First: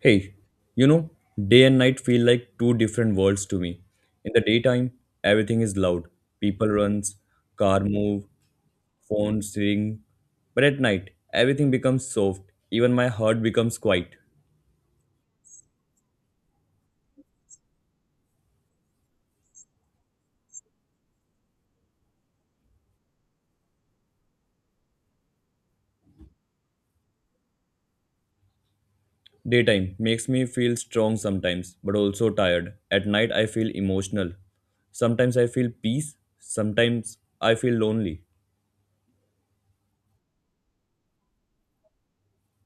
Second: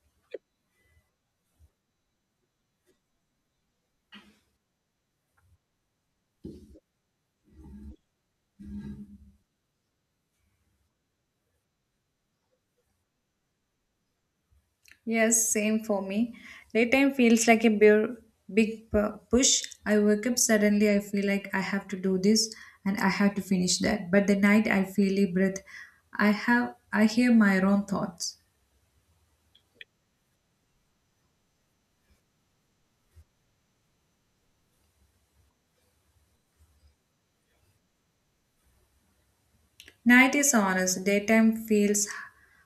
Hey, you know, day and night feel like two different worlds to me. In the daytime, everything is loud. People runs, car move, phones ring. But at night, everything becomes soft. Even my heart becomes quiet. Yes, same for me. Daytime feels like a big push. I wake up suddenly, I feel like I have to do this and I have to finish that. But the night I feel a breath. I hear my own thoughts. Daytime makes me feel strong sometimes, but also tired. At night, I feel emotional. Sometimes I feel peace, sometimes I feel lonely. Night is honest. Daytime feels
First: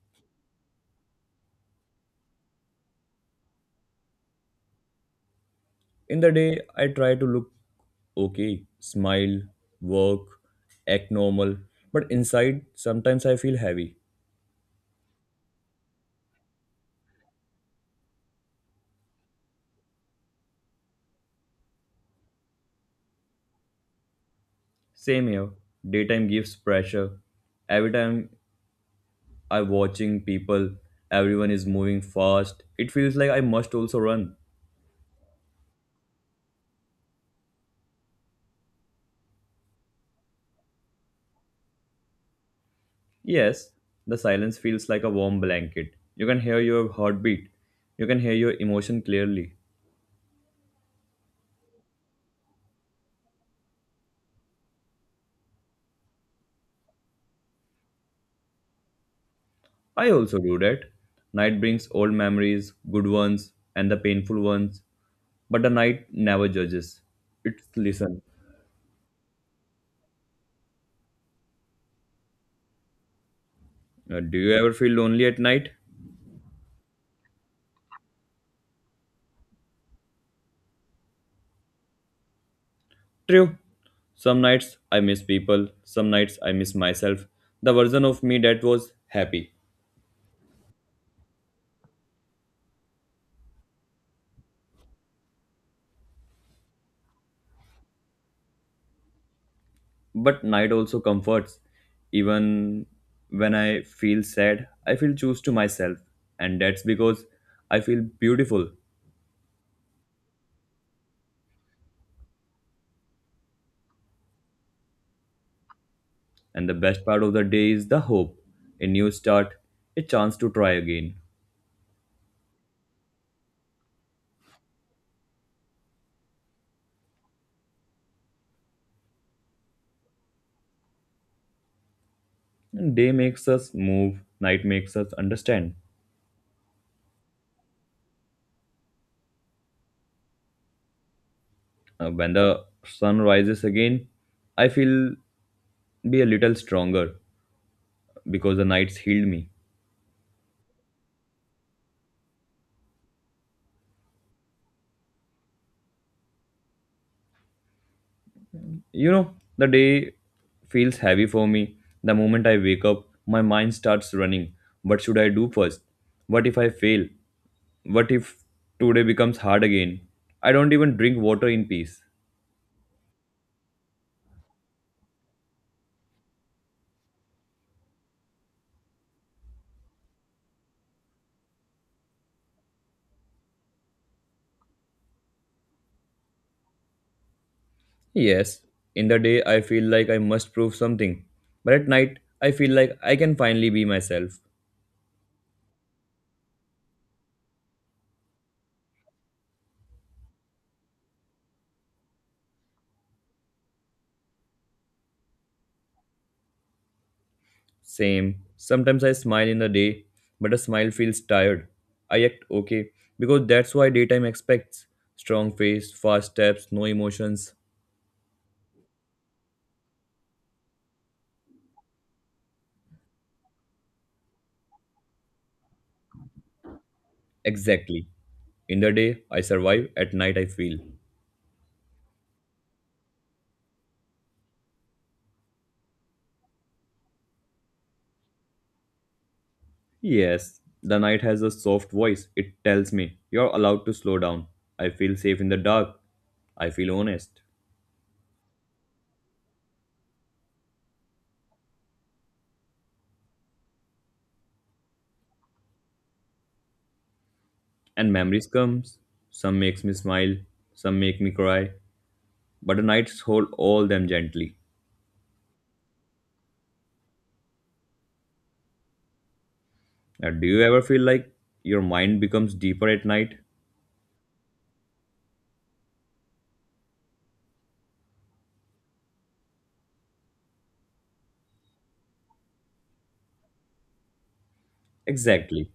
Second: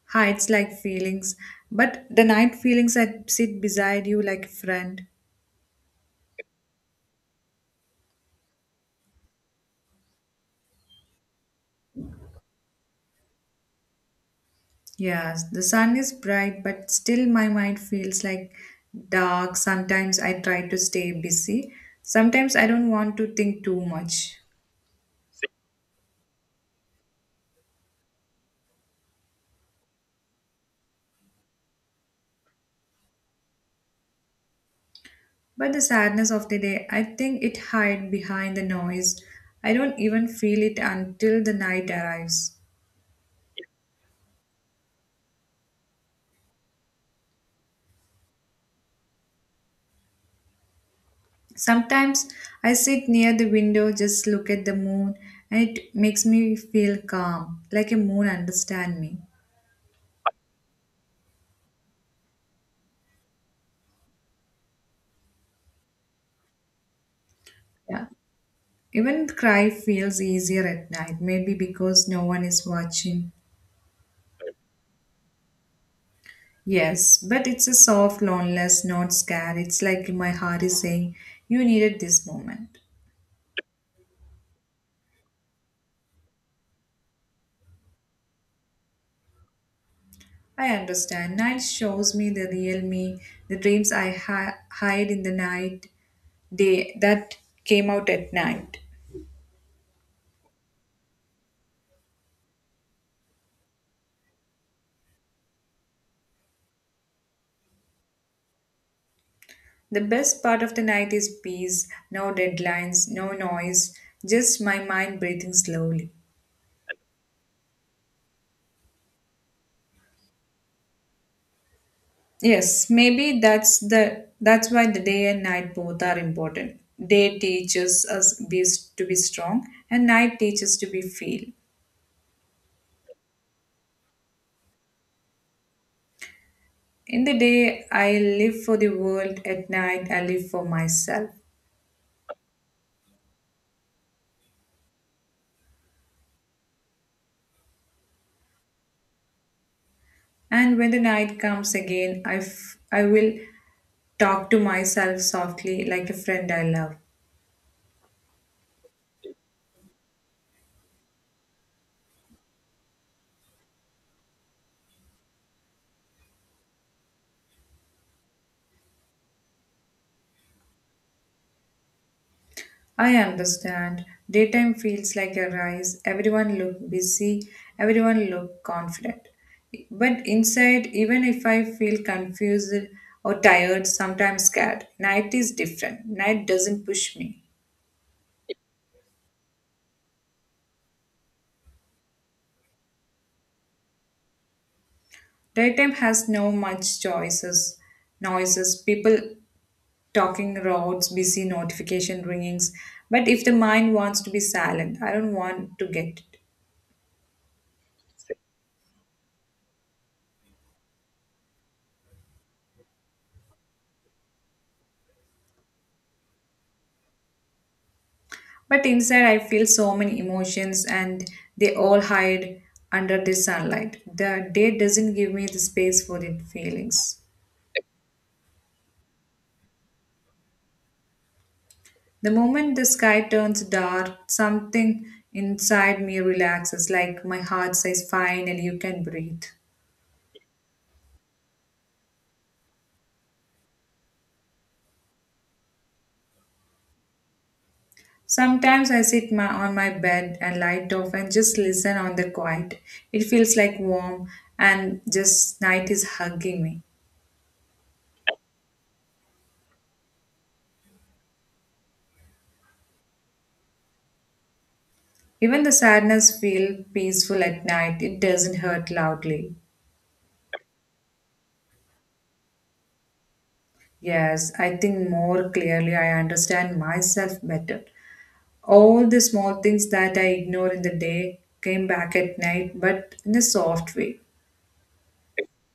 hides like feelings, but the night feelings that sit beside you like a friend. In the day, I try to look okay, smile, work, act normal, but inside, sometimes I feel heavy. Yes, the sun is bright, but still my mind feels like dark. Sometimes I try to stay busy. Sometimes I don't want to think too much. Same here. Daytime gives pressure. Every time I'm watching people, everyone is moving fast. It feels like I must also run. But the sadness of the day, I think it hides behind the noise. I don't even feel it until the night arrives. Yes, the silence feels like a warm blanket. You can hear your heartbeat. You can hear your emotion clearly. Sometimes I sit near the window, just look at the moon, and it makes me feel calm, like a moon understand me. I also do that. Night brings old memories, good ones and the painful ones, but the night never judges. It Yeah. listens. Even cry feels easier at night, maybe because no one is watching. Do you ever feel lonely at night? Yes, but it's a soft loneliness, not scared. It's like my heart is saying, You needed this moment. True. Some nights I miss people, some nights I miss myself, the version of me that was happy. I understand. Night shows me the real me, the dreams I hide in the night, day that came out at night. But night also comforts. Even when I feel sad, I feel choose to myself, and that's because I feel beautiful. The best part of the night is peace, no deadlines, no noise, just my mind breathing slowly. And the best part of the day is the hope, a new start, a chance to try again. Yes, maybe that's why the day and night both are important. Day teaches us be, to be strong and night teaches to be feel. And day makes us move, night makes us understand. In the day I live for the world, at night I live for myself. When the sun rises again, I feel be a little stronger because the nights healed me. And when the night comes again, I will talk to myself softly like a friend I love. You know, the day feels heavy for me. The moment I wake up, my mind starts running. What should I do first? What if I fail? What if today becomes hard again? I don't even drink water in peace. I understand. Daytime feels like a rise. Everyone look busy. Everyone look confident. But inside, even if I feel confused or tired, sometimes scared, night is different. Night doesn't push me. Yes, in the day I feel like I must prove something, but at night I feel like I can finally be myself. Daytime has no much choices, noises, people talking roads, busy notification ringings. But if the mind wants to be silent, I don't want to get it. Same. Sometimes I smile in the day, but a smile feels tired. I act okay because that's why daytime expects strong face, fast steps, no emotions. But inside, I feel so many emotions, and they all hide under the sunlight. The day doesn't give me the space for the feelings. Exactly. In the day I survive, at night I feel. The moment the sky turns dark, something inside me relaxes, like my heart says, Finally, you can breathe. Yes, the night has a soft voice. It tells me you're allowed to slow down. I feel safe in the dark. I feel honest. Sometimes on my bed and light off and just listen on the quiet. It feels like warm and just night is hugging me. And memories comes. Some makes me smile, some make me cry, but the nights hold all them gently. Even the sadness feel peaceful at night. It doesn't hurt loudly. Now, do you ever feel like your mind becomes deeper at night? Yes, I think more clearly I understand myself better. All the small things that I ignore in the day came back at night, but in a soft way. Exactly.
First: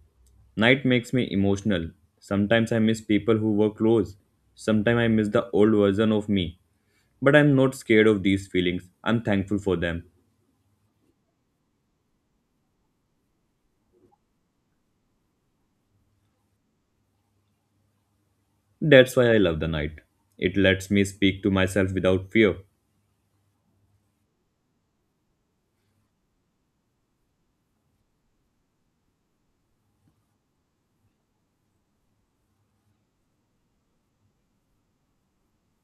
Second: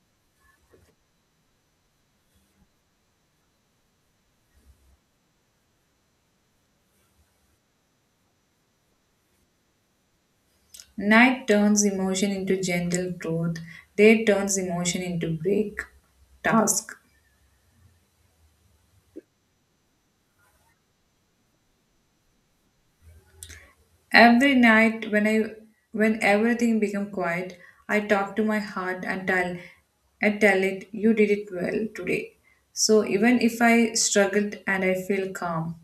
Night makes me emotional. Sometimes I miss people who were close. Sometimes I miss the old version of me. But I'm not scared of these feelings. I'm thankful for them. Night turns emotion into gentle growth, day turns emotion into break, task. That's why I love the night. It lets me speak to myself without fear. Every night when I When everything become quiet, I talk to my heart and tell it you did it well today. So even if I struggled and I feel calm.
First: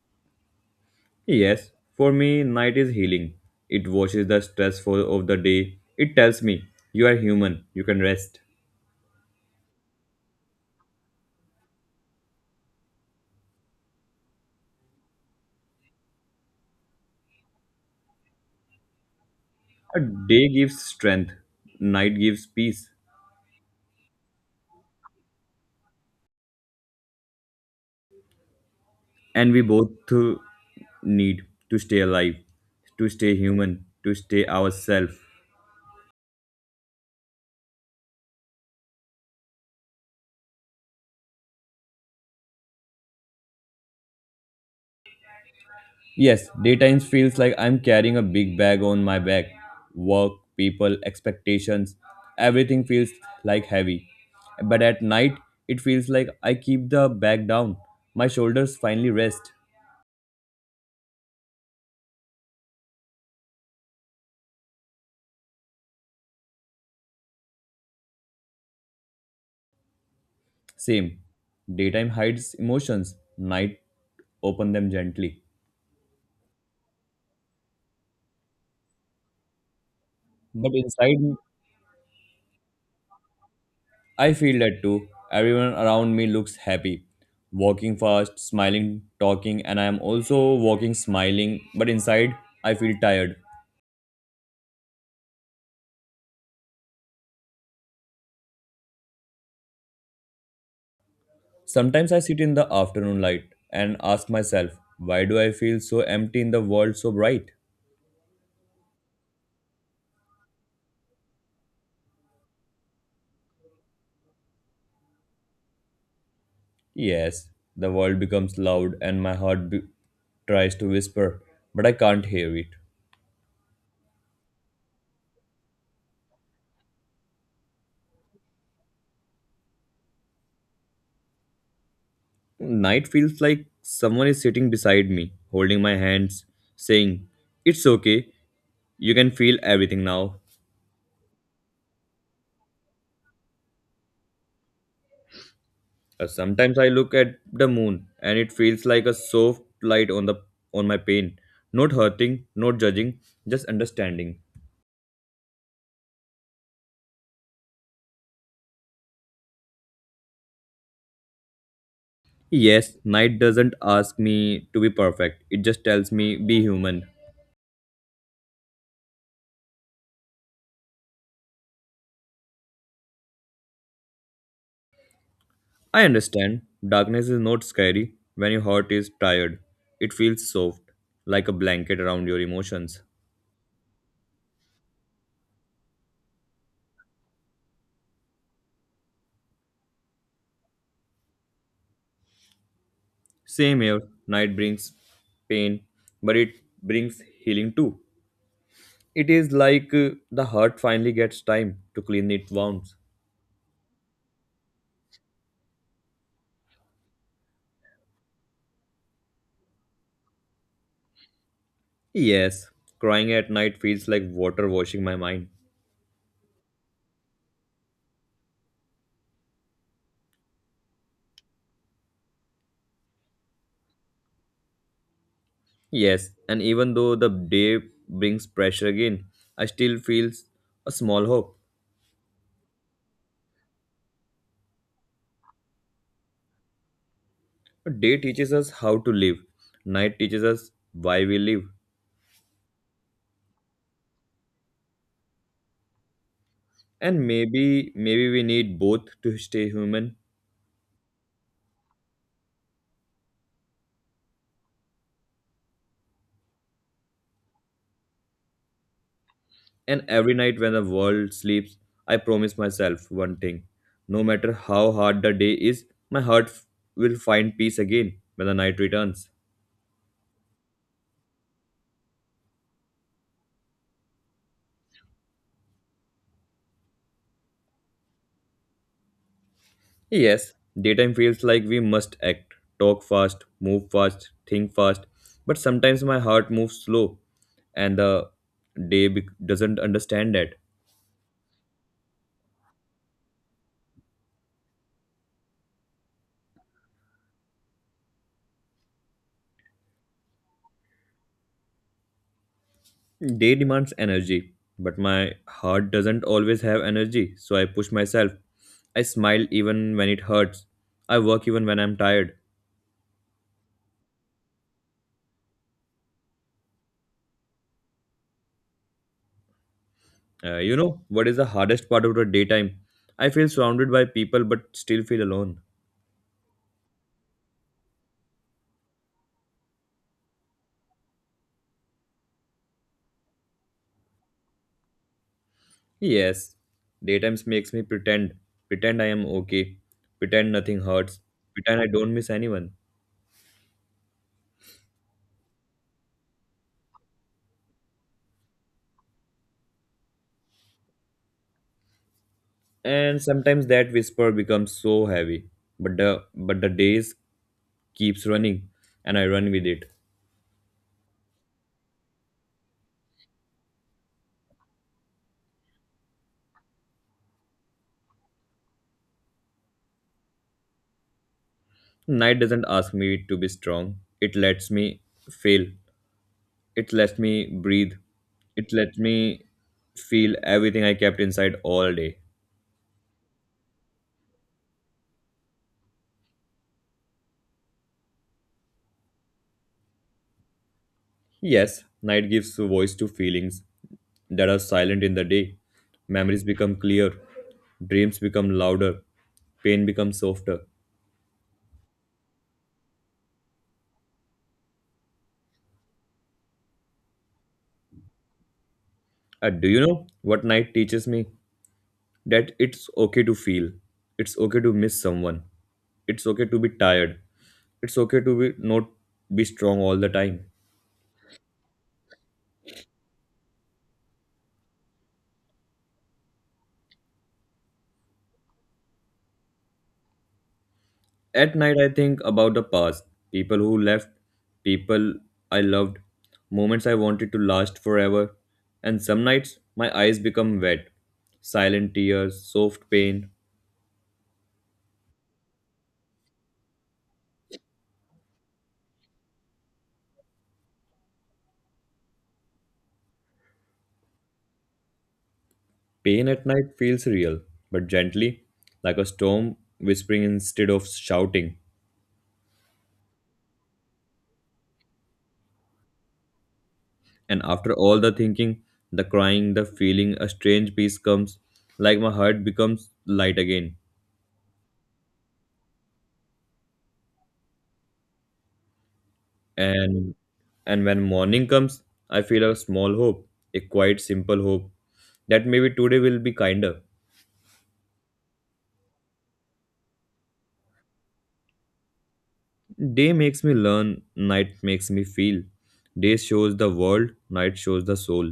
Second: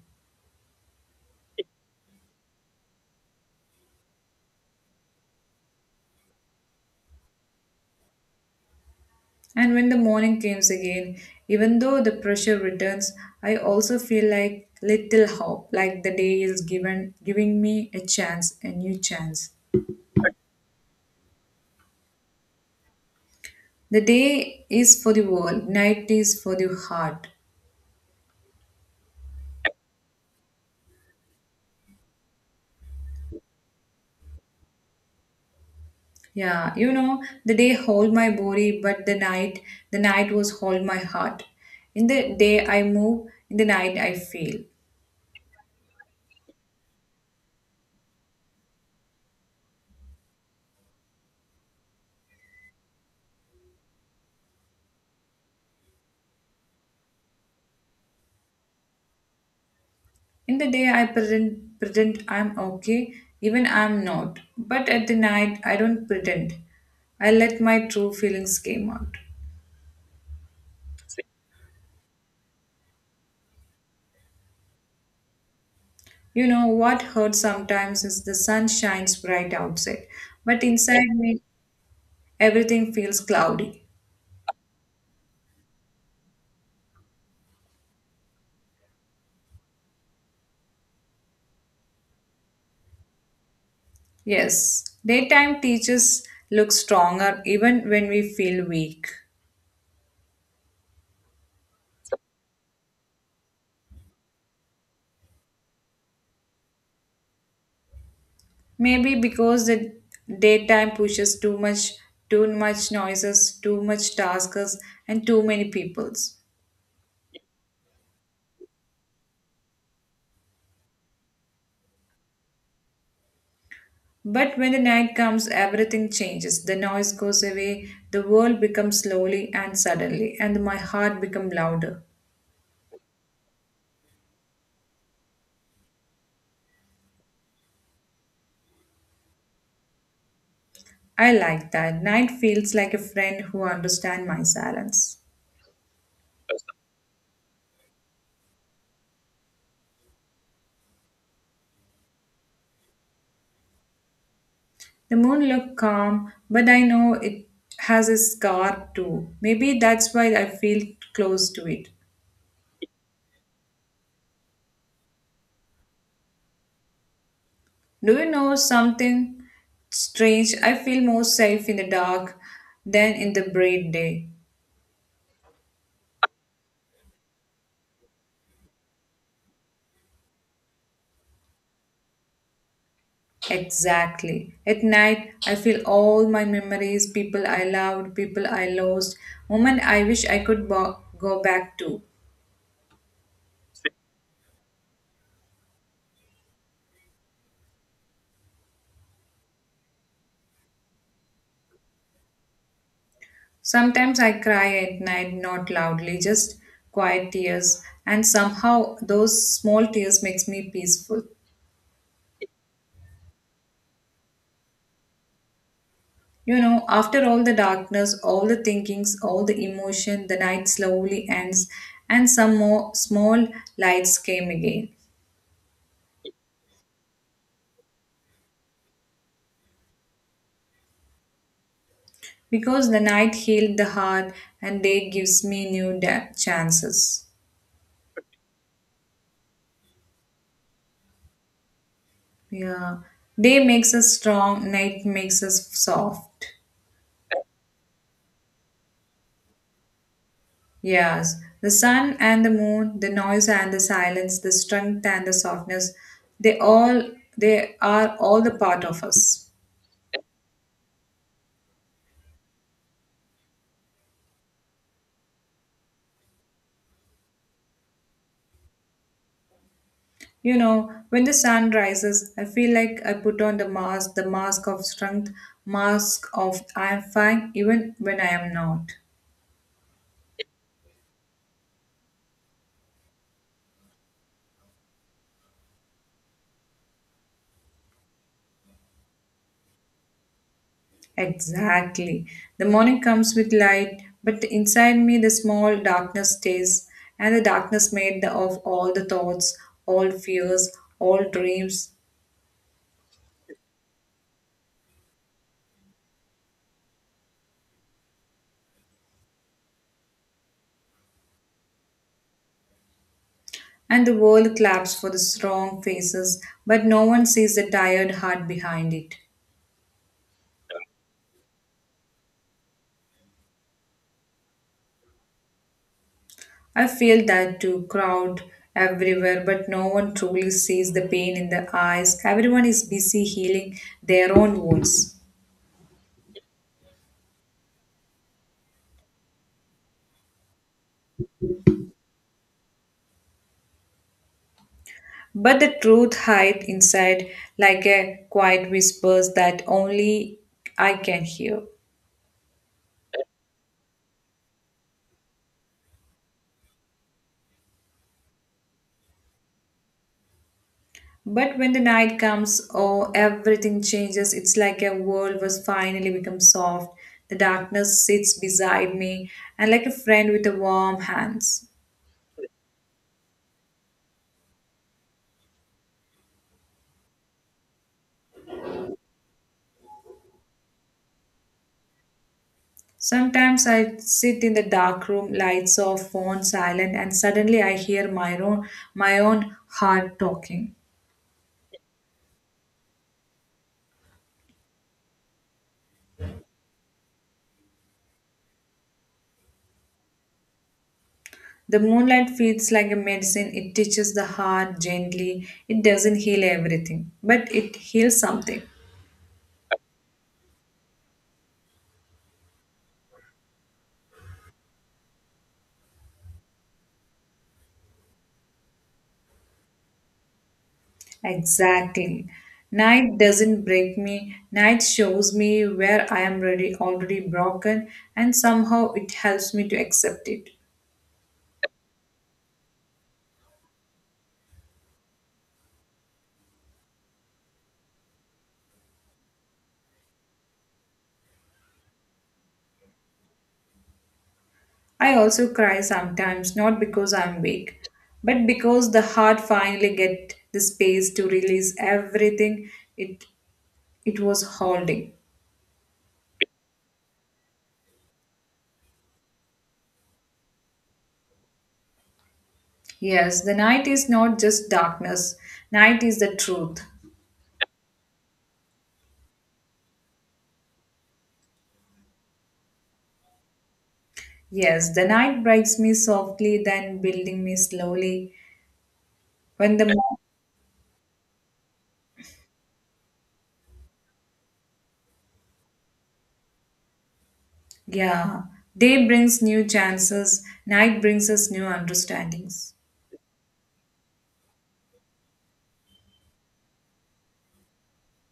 Yes, for me, night is healing. It washes the stressful of the day. It tells me, you are human, you can rest. And when the morning comes again, even though the pressure returns, I also feel like little hope, like the day is given giving me a chance, a new chance. A day gives strength, night gives peace. The day is for the world, night is for the heart. And we both need to stay alive, to stay human, to stay ourselves. Yeah, you know, the day hold my body, but the night was hold my heart. In the day I move, in the night I feel. Yes, daytimes feels like I'm carrying a big bag on my back. Work, people, expectations, everything feels like heavy. But at night, it feels like I keep the bag down. My shoulders finally rest. In the day, pretend I'm okay, even I'm not. But at the night, I don't pretend. I let my true feelings came out. Same. Daytime hides emotions, night open them gently. You know what hurts sometimes is the sun shines bright outside, but But inside inside, me, everything feels cloudy. I feel that too. Everyone around me looks happy, walking fast, smiling, talking, and I am also walking, smiling. But inside, I feel tired. Yes, daytime teachers look stronger even when we feel weak. Sometimes I sit in the afternoon light and ask myself, why do I feel so empty in the world so bright? Maybe because the daytime pushes too much noises, too much tasks, and too many peoples. Yes, the world becomes loud and my heart tries to whisper, but I can't hear it. But when the night comes, everything changes. The noise goes away, the world becomes slowly and suddenly, and my heart becomes louder. Night feels like someone is sitting beside me, holding my hands, saying, it's okay, you can feel everything now. I like that. Night feels like a friend who understands my silence. Sometimes I look at the moon and it feels like a soft light on the on my pain. Not hurting, not judging, just understanding. The moon looked calm, but I know it has a scar too. Maybe that's why I feel close to it. Yes, night doesn't ask me to be perfect, it just tells me be human. Do you know something strange? I feel more safe in the dark than in the bright day. I understand, darkness is not scary when your heart is tired. It feels soft, like a blanket around your emotions. Exactly. At night, I feel all my memories, people I loved, people I lost, moment I wish I could go back to. Same here, night brings pain, but it brings healing too. It is like the heart finally gets time to clean its wounds. Sometimes I cry at night, not loudly, just quiet tears, and somehow those small tears makes me peaceful. Yes, crying at night feels like water washing my mind. You know, after all the darkness, all the thinkings, all the emotion, the night slowly ends, and some more small lights came again. Yes, and even though the day brings pressure again, I still feel a small hope. Because the night healed the heart and day gives me new chances. A day teaches us how to live, night teaches us why we live. Yeah. Day makes us strong, night makes us soft. And maybe we need both to stay human. Yes. The sun and the moon, the noise and the silence, the strength and the softness, they all they are all the part of us. And every night when the world sleeps, I promise myself one thing. No matter how hard the day is, my heart will find peace again when the night returns. You know, when the sun rises, I feel like I put on the mask of strength, mask of I am fine even when I am not. Yes, daytime feels like we must act, talk fast, move fast, think fast, but sometimes my heart moves slow and the day bec doesn't understand that. Exactly. The morning comes with light, but inside me the small darkness stays, and the darkness made of all the thoughts, all fears, all dreams. Day demands energy, but my heart doesn't always have energy, so I push myself. I smile even when it hurts. I work even when I'm tired. And the world claps for the strong faces, but no one sees the tired heart behind it. You know, what is the hardest part of the daytime? I feel surrounded by people but still feel alone. I feel that too, crowd everywhere, but no one truly sees the pain in the eyes. Everyone is busy healing their own wounds. Yes, daytimes makes me pretend, pretend I am okay, pretend nothing hurts, pretend I don't miss anyone. But the truth hides inside like a quiet whispers that only I can hear. And sometimes that whisper becomes so heavy, but the days keeps running, and I run with it. But when the night comes, oh, everything changes. It's like a world was finally become soft. The darkness sits beside me and like a friend with a warm hands. Night doesn't ask me to be strong. It lets me fail. It lets me breathe. It lets me feel everything I kept inside all day. Sometimes I sit in the dark room, lights off, phone silent, and suddenly I hear my own heart talking. Yes, night gives voice to feelings that are silent in the day. Memories become clear, dreams become louder, pain becomes softer. The moonlight feels like a medicine. It touches the heart gently. It doesn't heal everything, but it heals something. And do you know what night teaches me? That it's okay to feel, it's okay to miss someone, it's okay to be tired, it's okay to be not be strong all the time. Exactly. Night doesn't break me. Night shows me where I am already broken, and somehow it helps me to accept it. At night, I think about the past, people who left, people I loved, moments I wanted to last forever. And some nights, my eyes become wet, silent tears, soft pain. I also cry sometimes, not because I'm weak, but because the heart finally get the space to release everything it it was holding. Pain at night feels real, but gently, like a storm whispering instead of shouting. Yes, the night is not just darkness, night is the truth. And after all the thinking, the crying, the feeling, a strange peace comes, like my heart becomes light again. Yes, the night breaks me softly, then building me slowly. When the and and when morning comes, I feel a small hope, a quite simple hope that maybe today will be kinder. yeah, day brings new chances, night brings us new understandings. Day makes me learn, night makes me feel. Day shows the world, night shows the soul.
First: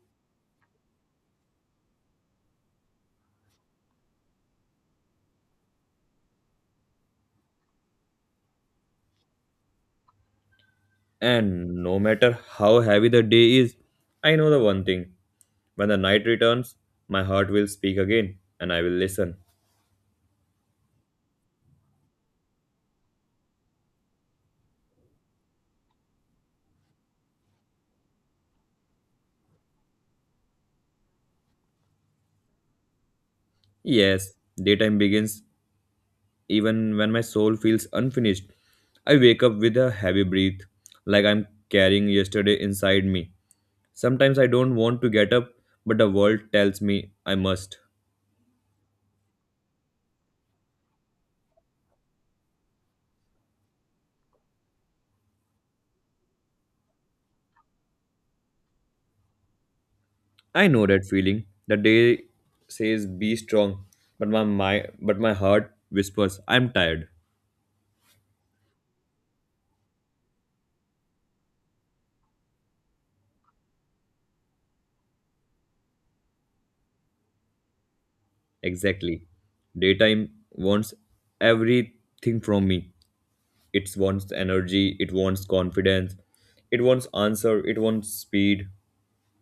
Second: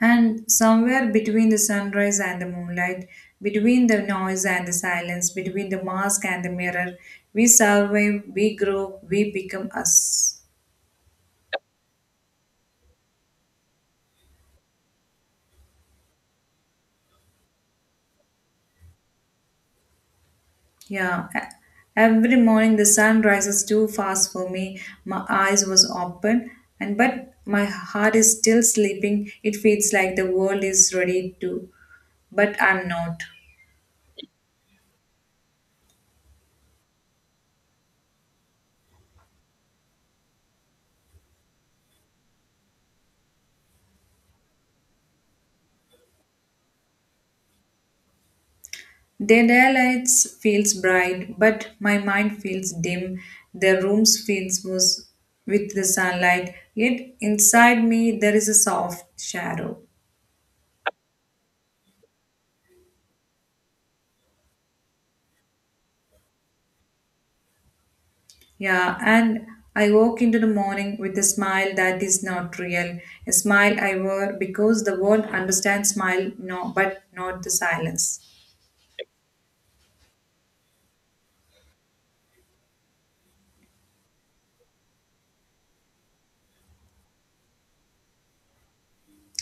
And somewhere between the sunrise and the moonlight, between the noise and the silence, between the mask and the mirror, we survive, we grow, we become us. And no matter how heavy the day is, I know the one thing: when the night returns, my heart will speak again and I will listen. Yeah, every morning the sun rises too fast for me. My eyes was open and but my heart is still sleeping. It feels like the world is ready to, but I'm not. Yes, daytime begins even when my soul feels unfinished. I wake up with a heavy breath, like I'm carrying yesterday inside me. Sometimes I don't want to get up, but the world tells me I must. The daylight feels bright, but my mind feels dim. The rooms feels was with the sunlight, yet inside me there is a soft shadow. I know that feeling. The day says be strong, but my heart whispers I'm tired. Yeah, and I woke into the morning with a smile that is not real. A smile I wore because the world understands smile, no, but not the silence. Exactly. Daytime wants everything from me. It wants energy, it wants confidence, it wants answer, it wants speed.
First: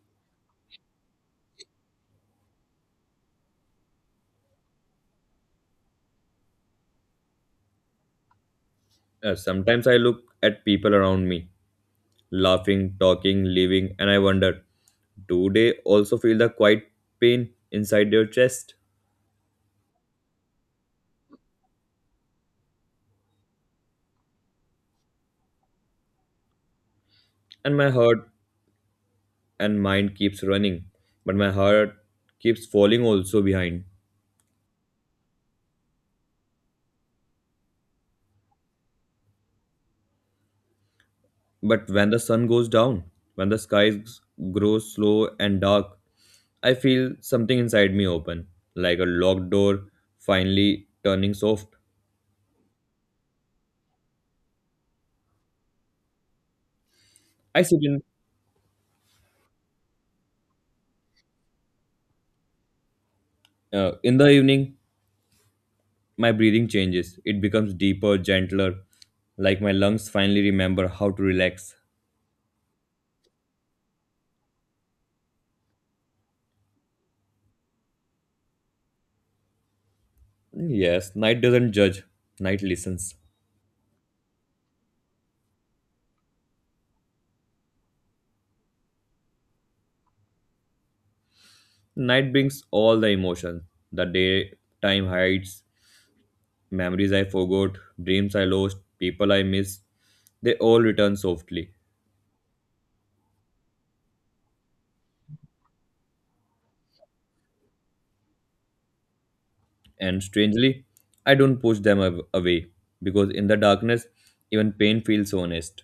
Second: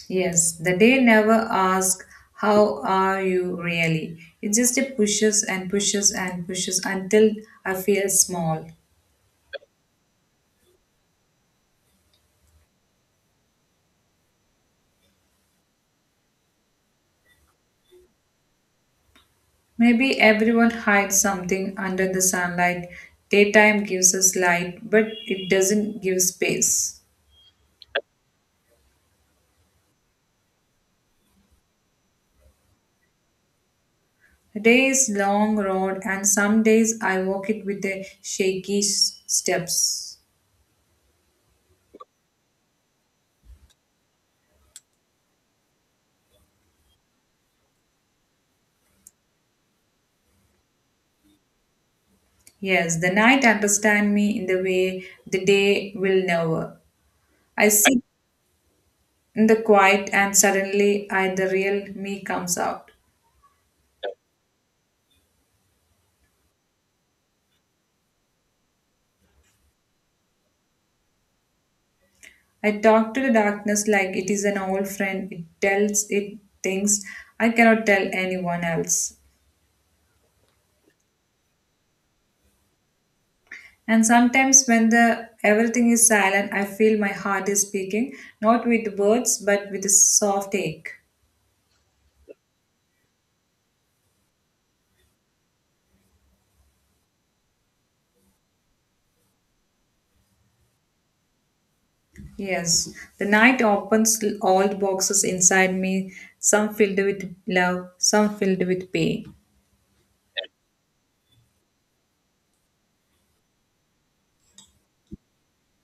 Yes, the day never asks, How are you really? It just pushes and pushes and pushes until I feel small. Sometimes I look at people around me, laughing, talking, living, and I wonder, do they also feel the quiet pain inside their chest? Maybe everyone hides something under the sunlight. Daytime gives us light, but it doesn't give space. And my heart and mind keeps running, but my heart keeps falling also behind. The day is long road, and some days I walk it with the shaky steps. But when the sun goes down, when the skies grow slow and dark, I feel something inside me open, like a locked door finally turning soft. Yes, the night understand me in the way the day will never. I I sit in sit in the quiet, and suddenly I the real me comes out. In the evening my breathing changes. It becomes deeper, gentler, like my lungs finally remember how to relax. I talk to the darkness like it is an old friend. It tells it things I cannot tell anyone else. Yes, night doesn't judge, night listens. And sometimes when the everything is silent, I feel my heart is speaking, not with words but with a soft ache. Night brings all the emotions. The daytime hides memories I forgot, dreams I lost, people I miss. They all return softly. Yes, the night opens all the boxes inside me, some filled with love, some filled with pain. And strangely, I don't push them away because in the darkness, even pain feels honest.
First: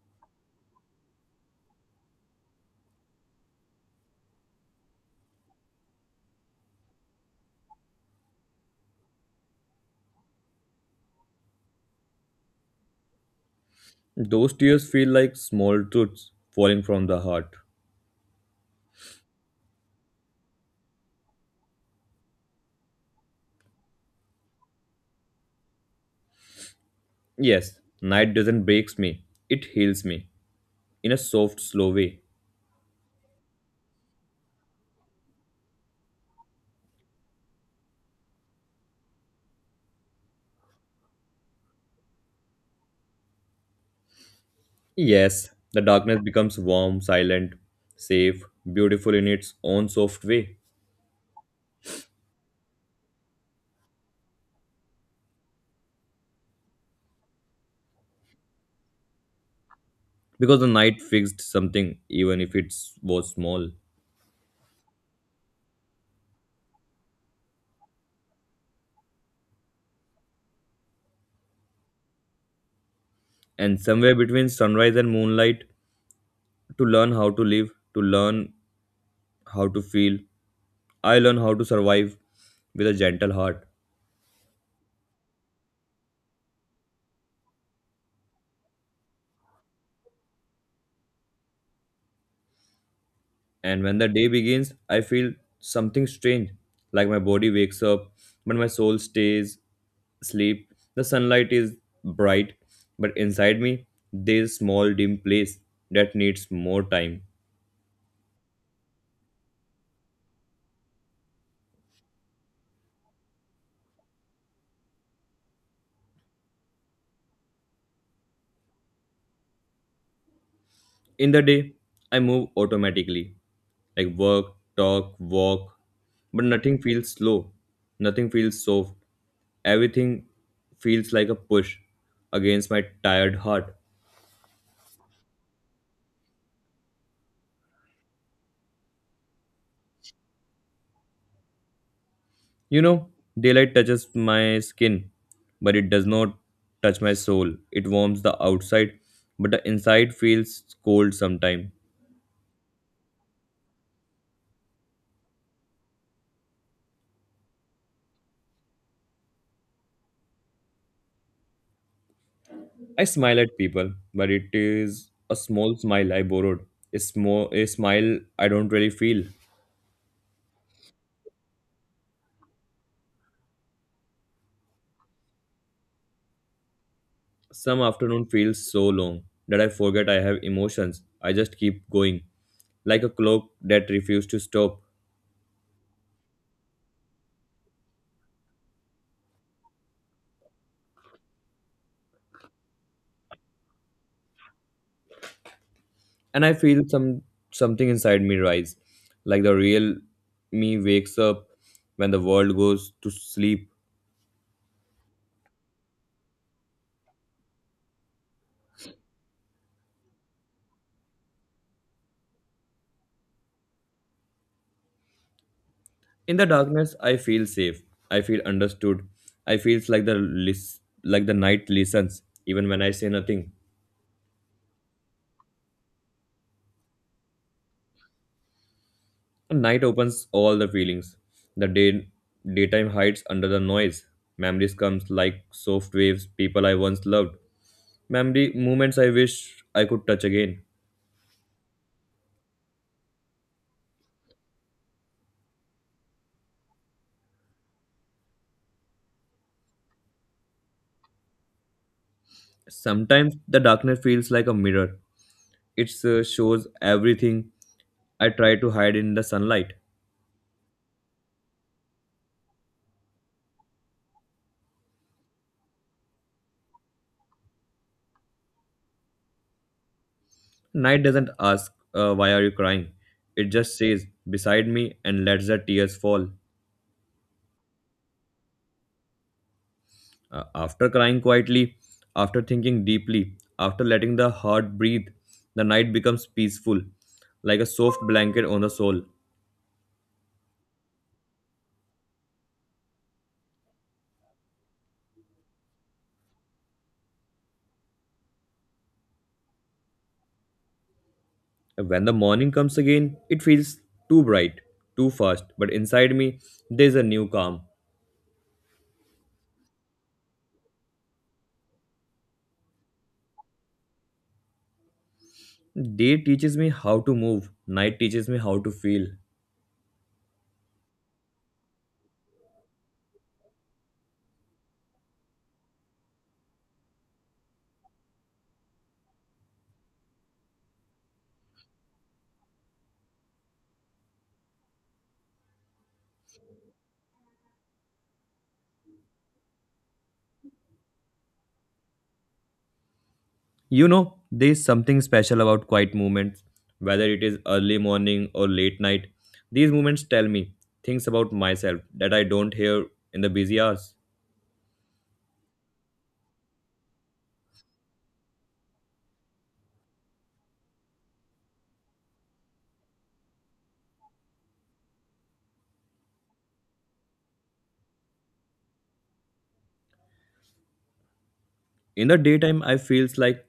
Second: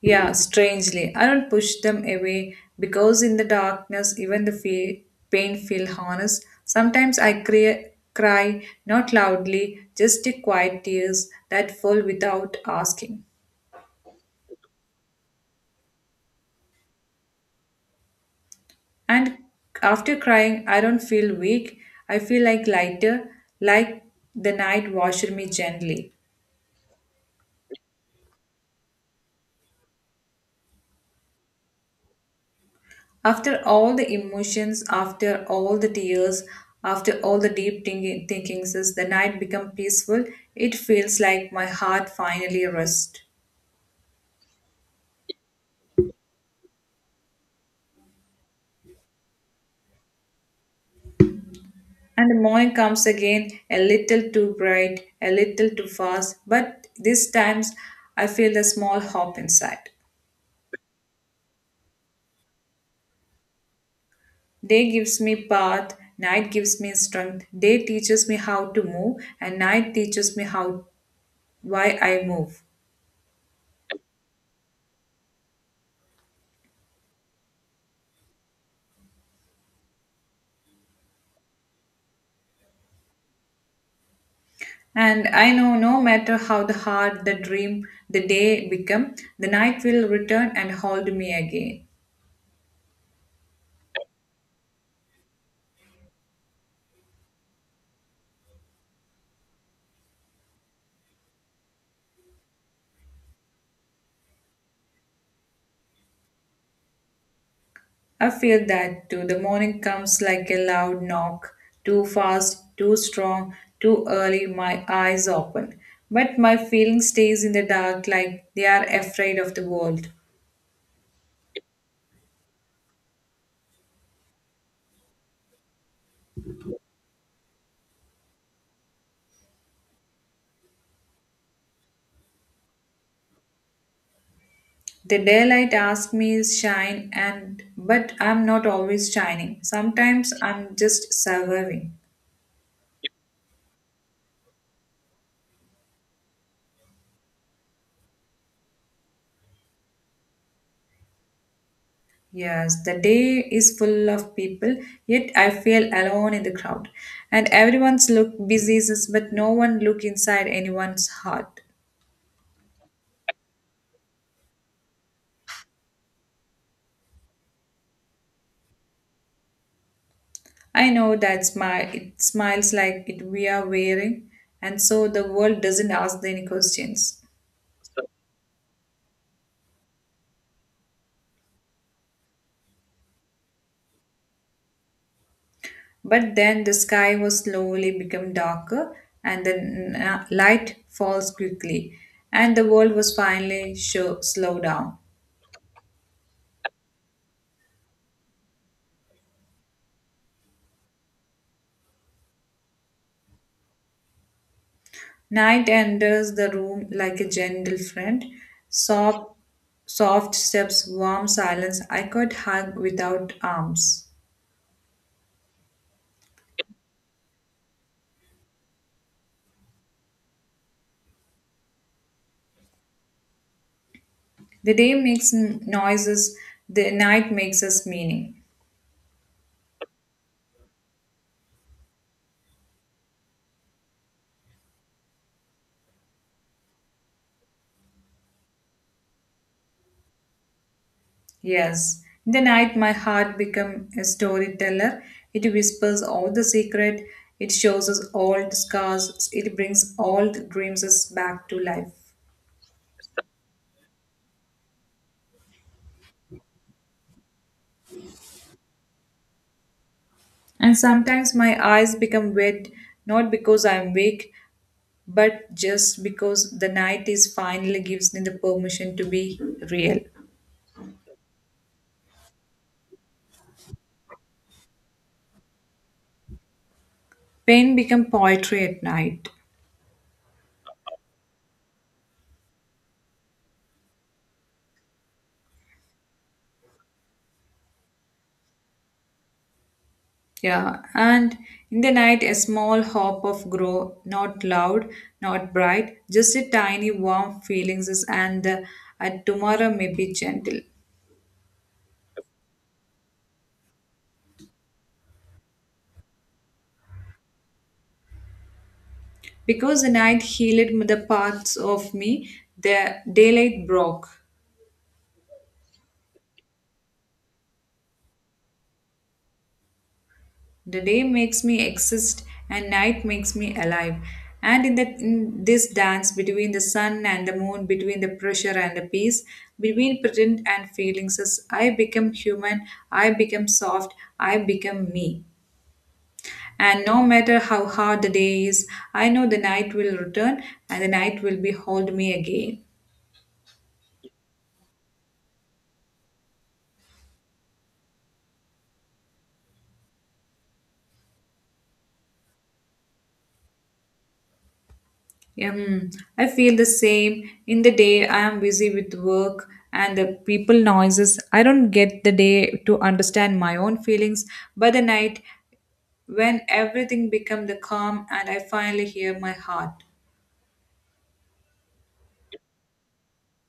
Yeah, strangely, I don't push them away because in the darkness, even the pain feels honest. Sometimes I cry, not loudly, just the quiet tears that fall without asking. Those tears feel like small truths falling from the heart. And after crying, I don't feel weak. I feel like lighter, like the night washed me gently. Yes, night doesn't breaks me. It heals me in a soft, slow way. After all the emotions, after all the tears, after all the deep thinkings, as the night become peaceful, it feels like my heart finally rests. Yes, the darkness becomes warm, silent, safe, beautiful in its own soft way. And the morning comes again, a little too bright, a little too fast, but these times I feel a small hope inside. Because the night fixed something, even if it was small. Day gives me path, night gives me strength. Day teaches me how to move, and night teaches me how why I move. And somewhere between sunrise and moonlight, to learn how to live, to learn how to feel, I learn how to survive with a gentle heart. And I know no matter how the hard the dream, the day become, the night will return and hold me again. And when the day begins, I feel something strange, like my body wakes up, but my soul stays asleep. The sunlight is bright, but inside me, there's a small dim place that needs more time. I feel that too. The morning comes like a loud knock, too fast, too strong, too early. My eyes open, but my feeling stays in the dark, like they are afraid of the world. In the day, I move automatically, like work, talk, walk, but nothing feels slow, nothing feels soft. Everything feels like a push against my tired heart. The daylight asks me shine, and but I'm not always shining. Sometimes I'm just surviving. You know, daylight touches my skin, but it does not touch my soul. It warms the outside, but the inside feels cold sometimes. Yes, the day is full of people, yet I feel alone in the crowd. And everyone's look busy, but no one look inside anyone's heart. I smile at people, but it is a small smile I borrowed. A, small, a smile I don't really feel. I know that smile it smiles like it we are wearing, and so the world doesn't ask any questions. Some afternoon feels so long that I forget I have emotions. I just keep going, like a clock that refuses to stop. But then the sky was slowly become darker, and the light falls quickly, and the world was finally show, slow down. And I feel something inside me rise, like the real me wakes up when the world goes to sleep. Night enters the room like a gentle friend. Soft, soft steps, warm silence. I could hug without arms. In the darkness, I feel safe. I feel understood. I feels like like the night listens even when I say nothing. The day makes noises. The night makes us meaning. The night opens all the feelings. The daytime hides under the noise. Memories comes like soft waves. People I once loved. Memory moments I wish I could touch again. Yes, in the night my heart become a storyteller. It whispers all the secret. It shows us all the scars. It brings all the dreams us back to life. Sometimes the darkness feels like a mirror. It shows everything I try to hide in the sunlight. And sometimes my eyes become wet, not because I'm weak, but just because the night is finally gives me the permission to be real. Night doesn't ask, "Why are you crying?" It just stays beside me and lets the tears fall. Pain become poetry at night. After crying quietly, after thinking deeply, after letting the heart breathe, the night becomes peaceful, like a soft blanket on the soul. Yeah, and in the night a small hop of grow, not loud, not bright, just a tiny warm feelings is and tomorrow may be gentle. When the morning comes again, it feels too bright, too fast, but inside me, there's a new calm. Because the night healed the parts of me, the daylight broke. Day teaches me how to move, night teaches me how to feel. The day makes me exist and night makes me alive. And in this dance between the sun and the moon, between the pressure and the peace, between pretend and feelings, as I become human, I become soft, I become me. And no matter how hard the day is, I know the night will return and the night will behold me again. You know, there's something special about quiet moments, whether it is early morning or late night. These moments tell me things about myself that I don't hear in the busy hours. Um, I feel the same. In the day, I am busy with work and the people noises. I don't get the day to understand my own feelings. By the night, when everything become the calm and I finally hear my heart. In the daytime, I feels like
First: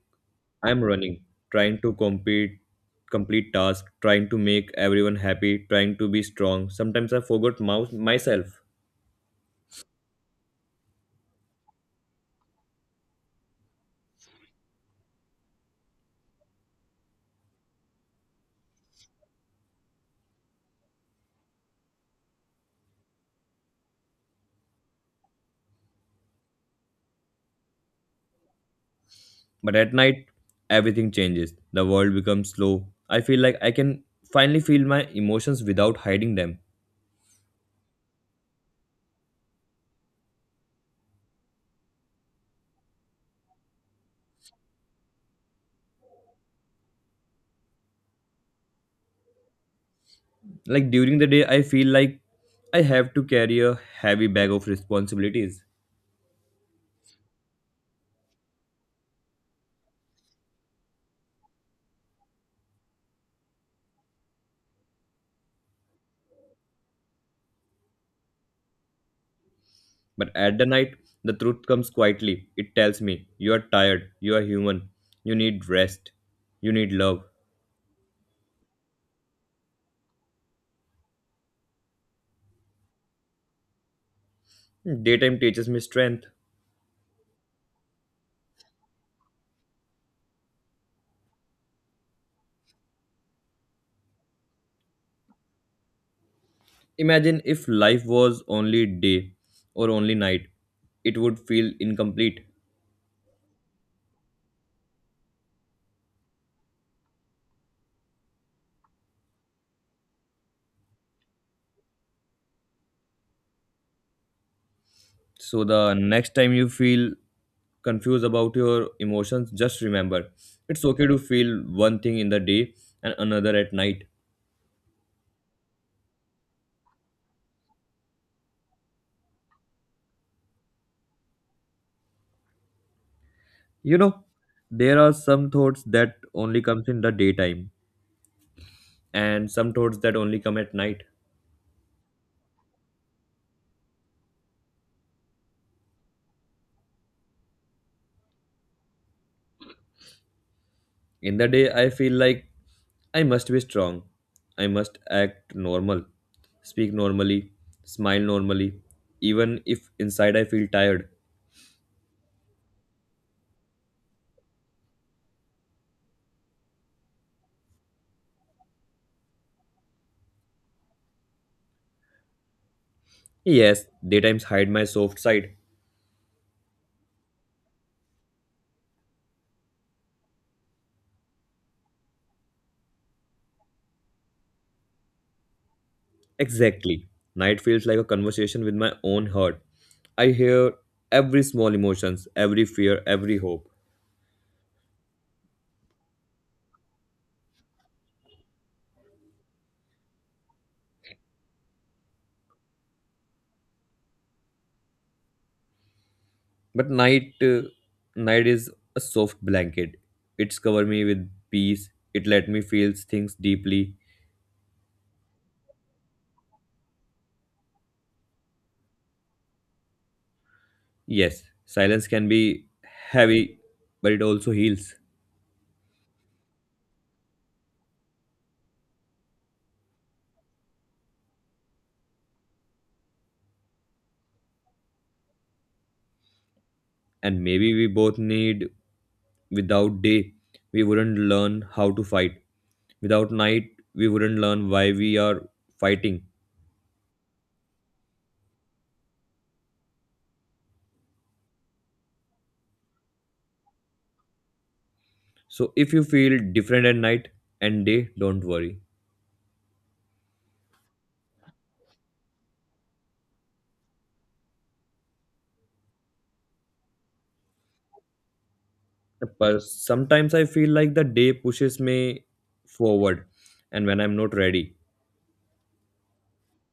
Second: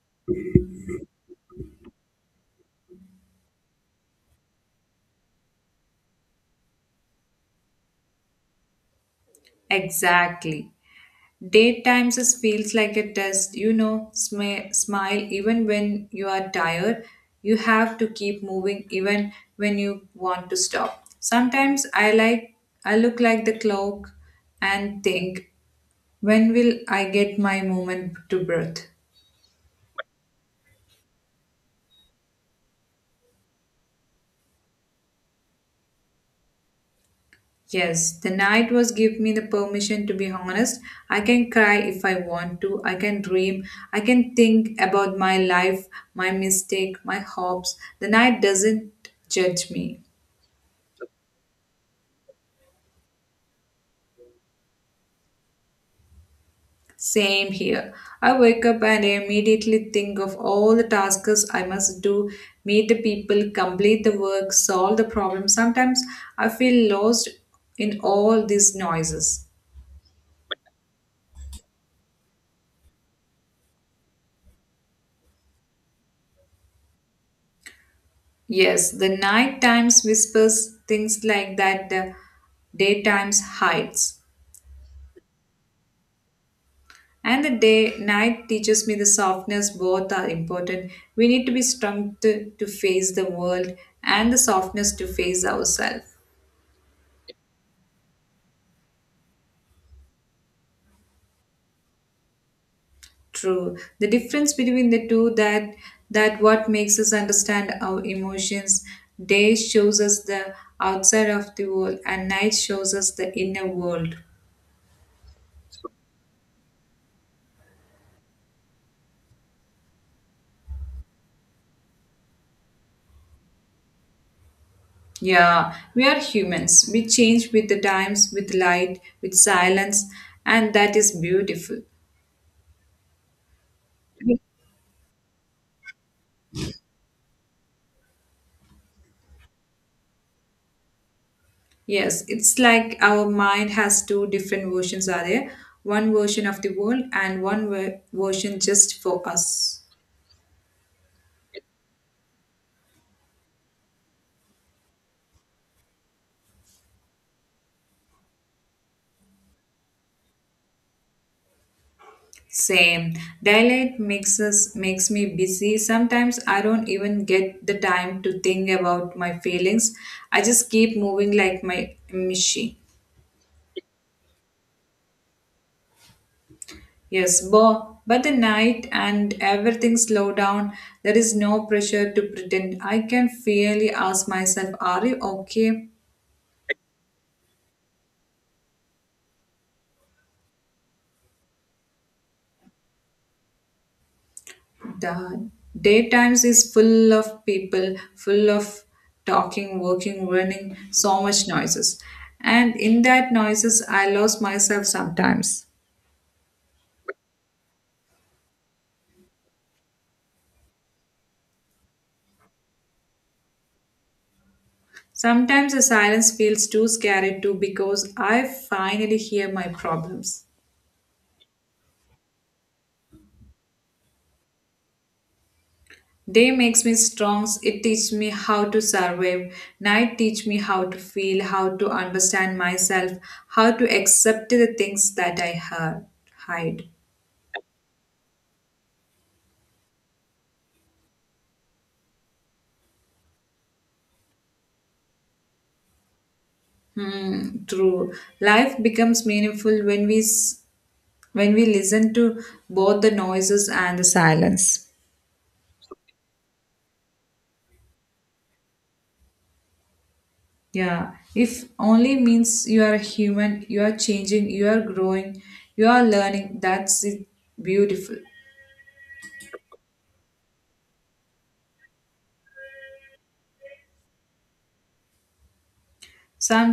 I'm running, trying to compete, complete tasks, trying to make everyone happy, trying to be strong. Sometimes I forgot myself. Exactly. Daytimes it feels like it does, you know, smile even when you are tired. You have to keep moving even when you want to stop. Sometimes I like I look like the clock and think, when will I get my moment to breathe? But at night, everything changes. The world becomes slow. I feel like I can finally feel my emotions without hiding them. Yes, the night was give me the permission to be honest. I can cry if I want to. I can dream. I can think about my life, my mistake, my hopes. The night doesn't judge me. Like during the day, I feel like I have to carry a heavy bag of responsibilities. Same here. I wake up and immediately think of all the tasks I must do, meet the people, complete the work, solve the problem. Sometimes I feel lost in all these noises. But at the night, the truth comes quietly. It tells me, you are tired, you are human, you need rest, you need love. Yes, the night times whispers things like that the day times hides. Daytime teaches me strength. And the day night teaches me the softness both are important. We need to be strong to face the world and the softness to face ourselves. Imagine if life was only day or only night, it would feel incomplete. True. The difference between the two that what makes us understand our emotions. Day shows us the outside of the world and night shows us the inner world. So the next time you feel confused about your emotions, just remember it's okay to feel one thing in the day and another at night. Yeah, we are humans. We change with the times, with light, with silence, and that is beautiful. You know, there are some thoughts that only comes in the daytime and some thoughts that only come at night. Yes, it's like our mind has two different versions are there. One version of the world and one version just for us. In the day I feel like I must be strong. I must act normal, speak normally, smile normally, even if inside I feel tired. Same. Daylight makes me busy. Sometimes I don't even get the time to think about my feelings. I just keep moving like my machine. Yes, daytimes hide my soft side. Yes, bo. But the night and everything slow down. There is no pressure to pretend. I can fairly ask myself, "Are you okay?" Exactly. Night feels like a conversation with my own heart. I hear every small emotions, every fear, every hope. The daytimes is full of people, full of talking, working, running, so much noises, and in that noises I lost myself sometimes. But night, night is a soft blanket. It's cover me with peace. It let me feel things deeply. Sometimes the silence feels too scary too because I finally hear my problems. Yes, silence can be heavy, but it also heals. Day makes me strong, it teaches me how to survive. Night teach me how to feel, how to understand myself, how to accept the things that I heard hide. And maybe we both need. Without day, we wouldn't learn how to fight. Without night, we wouldn't learn why we are fighting. Hmm, true. Life becomes meaningful when when we listen to both the noises and the silence. So if you feel different at night and day, don't worry. Yeah. If only means you are a human, you are changing, you are growing, you are learning. That's it. Beautiful. But sometimes I feel like the day pushes me forward, and when I'm not ready Some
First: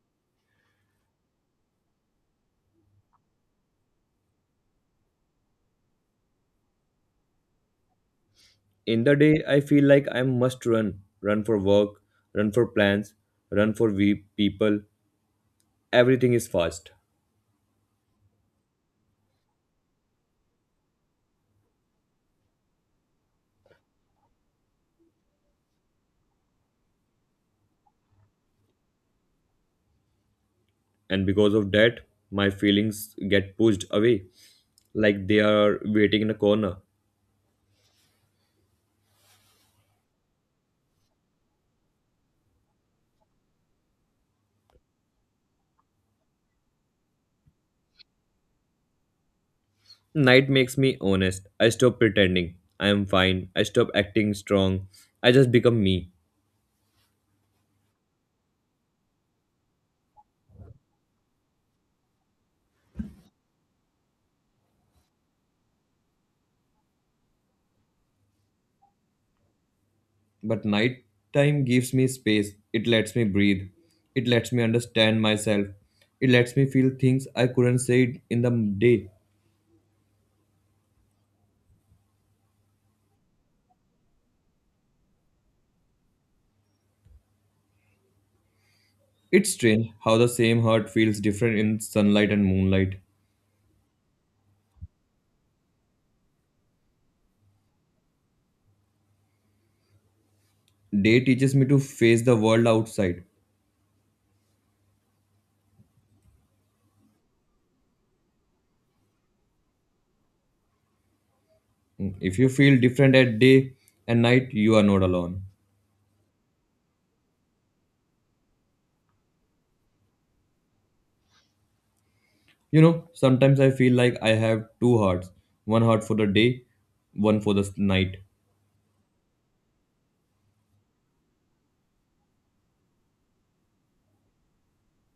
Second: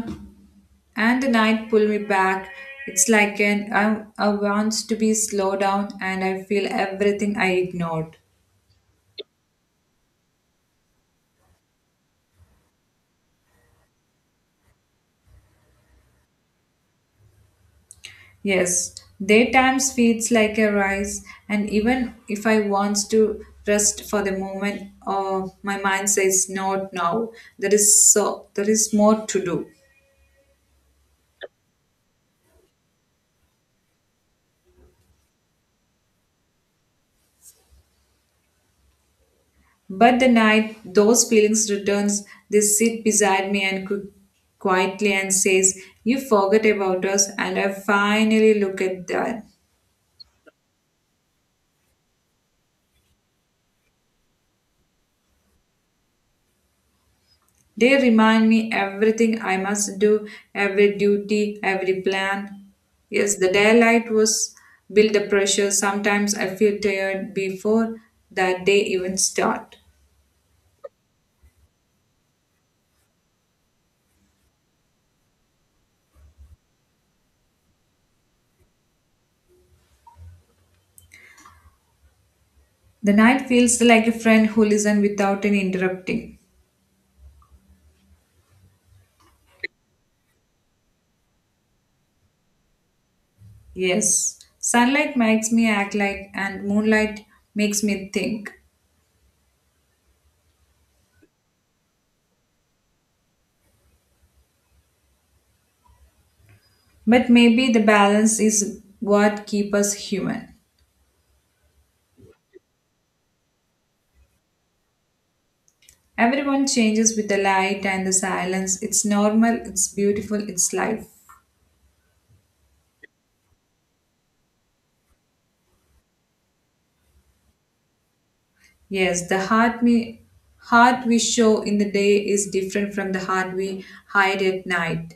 and the night pull me back. It's like I want to be slowed down and I feel everything I ignored. in the day I feel like I must run, run for work, run for plans, run for we people, everything is fast, Yes, daytimes feels like a rise, and even if I wants to rest for the moment, my mind says not now. There is more to do. and because of that my feelings get pushed away, like they are waiting in a corner. But the night, those feelings returns. They sit beside me and cook quietly and says, "You forgot about us," and I finally look at them. Night makes me honest, I stop pretending I am fine, I stop acting strong, I just become me. They remind me everything I must do, every duty, every plan. Yes, the daylight was build the pressure. Sometimes I feel tired before that day even start. But night time gives me space, it lets me breathe, it lets me understand myself, it lets me feel things I couldn't say in the day. The night feels like a friend who listens without any interrupting. It's strange how the same heart feels different in sunlight and moonlight. Yes, sunlight makes me act like, and moonlight makes me think. Day teaches me to face the world outside. But maybe the balance is what keeps us human. Mm. If you feel different at day and night, you are not alone. Everyone changes with the light and the silence. It's normal, it's beautiful, it's life. You know, sometimes I feel like I have two hearts, one heart for the day, one for the night. Yes, heart we show in the day is different from the heart we hide at night.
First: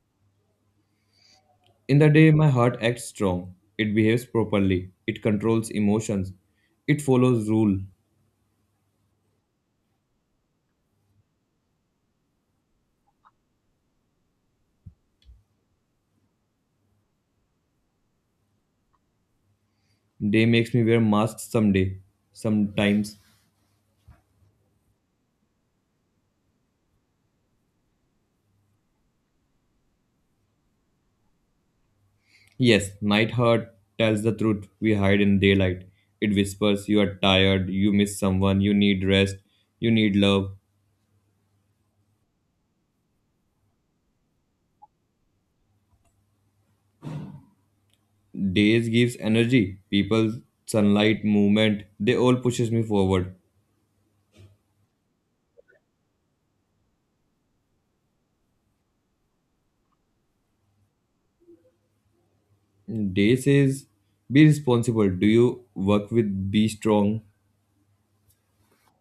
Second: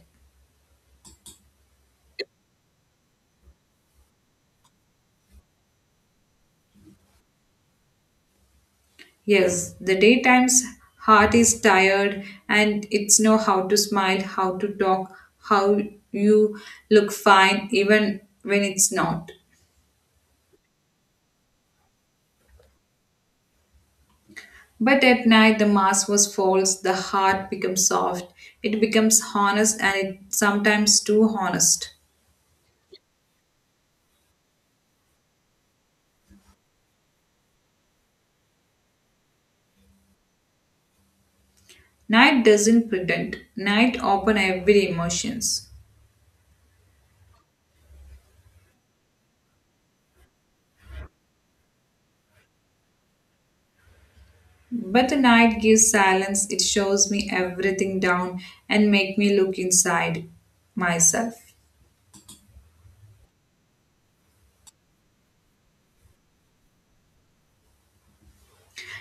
In the day, my heart acts strong, it behaves properly, it controls emotions, it follows rule. Yes, the daytime's heart is tired and it's know how to smile, how to talk, how you look fine even when it's not. Day makes me wear masks someday, sometimes. But at night the mask was false, the heart becomes soft, it becomes honest and it sometimes too honest. Yes, Night Heart tells the truth we hide in daylight. It whispers, "You are tired, you miss someone, you need rest, you need love." Night doesn't pretend. Night open every emotions. Days gives energy, people, sunlight, movement, they all pushes me forward. But the night gives silence. It shows me everything down and make me look inside myself. Day says, "Be responsible. Do you work with Be Strong?"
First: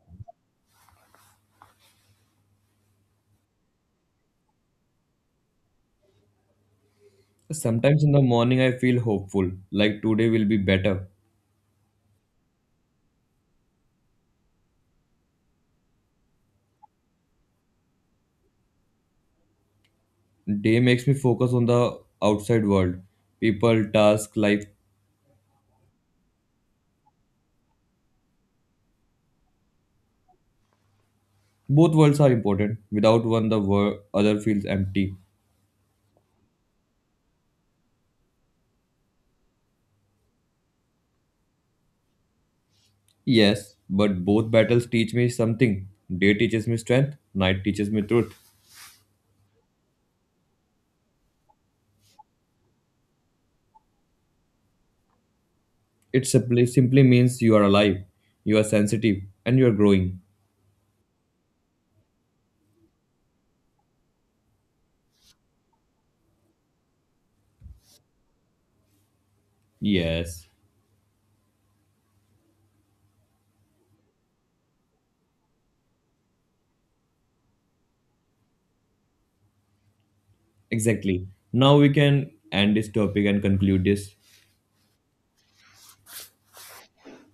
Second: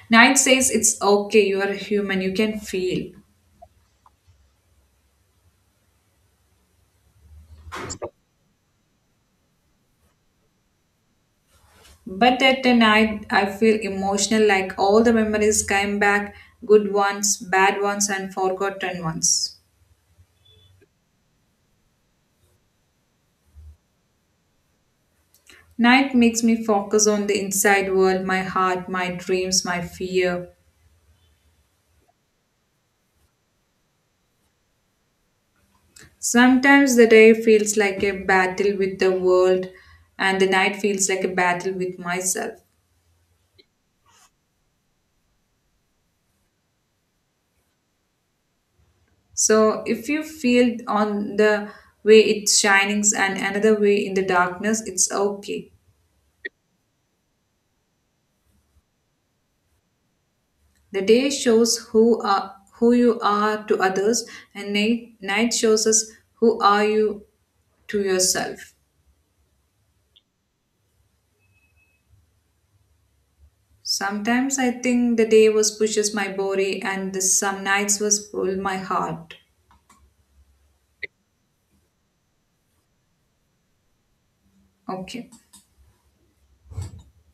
Night says it's okay, you are human, you can feel. Sometimes in the morning I feel hopeful, like today will be better. But at the night I feel emotional like all the memories came back, good ones, bad ones and forgotten ones. Day makes me focus on the outside world. People, task, life. Night makes me focus on the inside world, my heart, my dreams, my fear. Both worlds are important. Without one, the other feels empty. Sometimes the day feels like a battle with the world, and the night feels like a battle with myself. Yes, but both battles teach me something. Day teaches me strength, night teaches me truth. So, if you feel on the way it shines and another way in the darkness, it's okay. It simply means you are alive, you are sensitive, and you are growing. The day shows who you are to others, and night, night shows us who are you to yourself. Yes, Sometimes I think the day was pushes my body, and the some nights was pull my heart. exactly. Now we can end this topic and conclude this. Okay.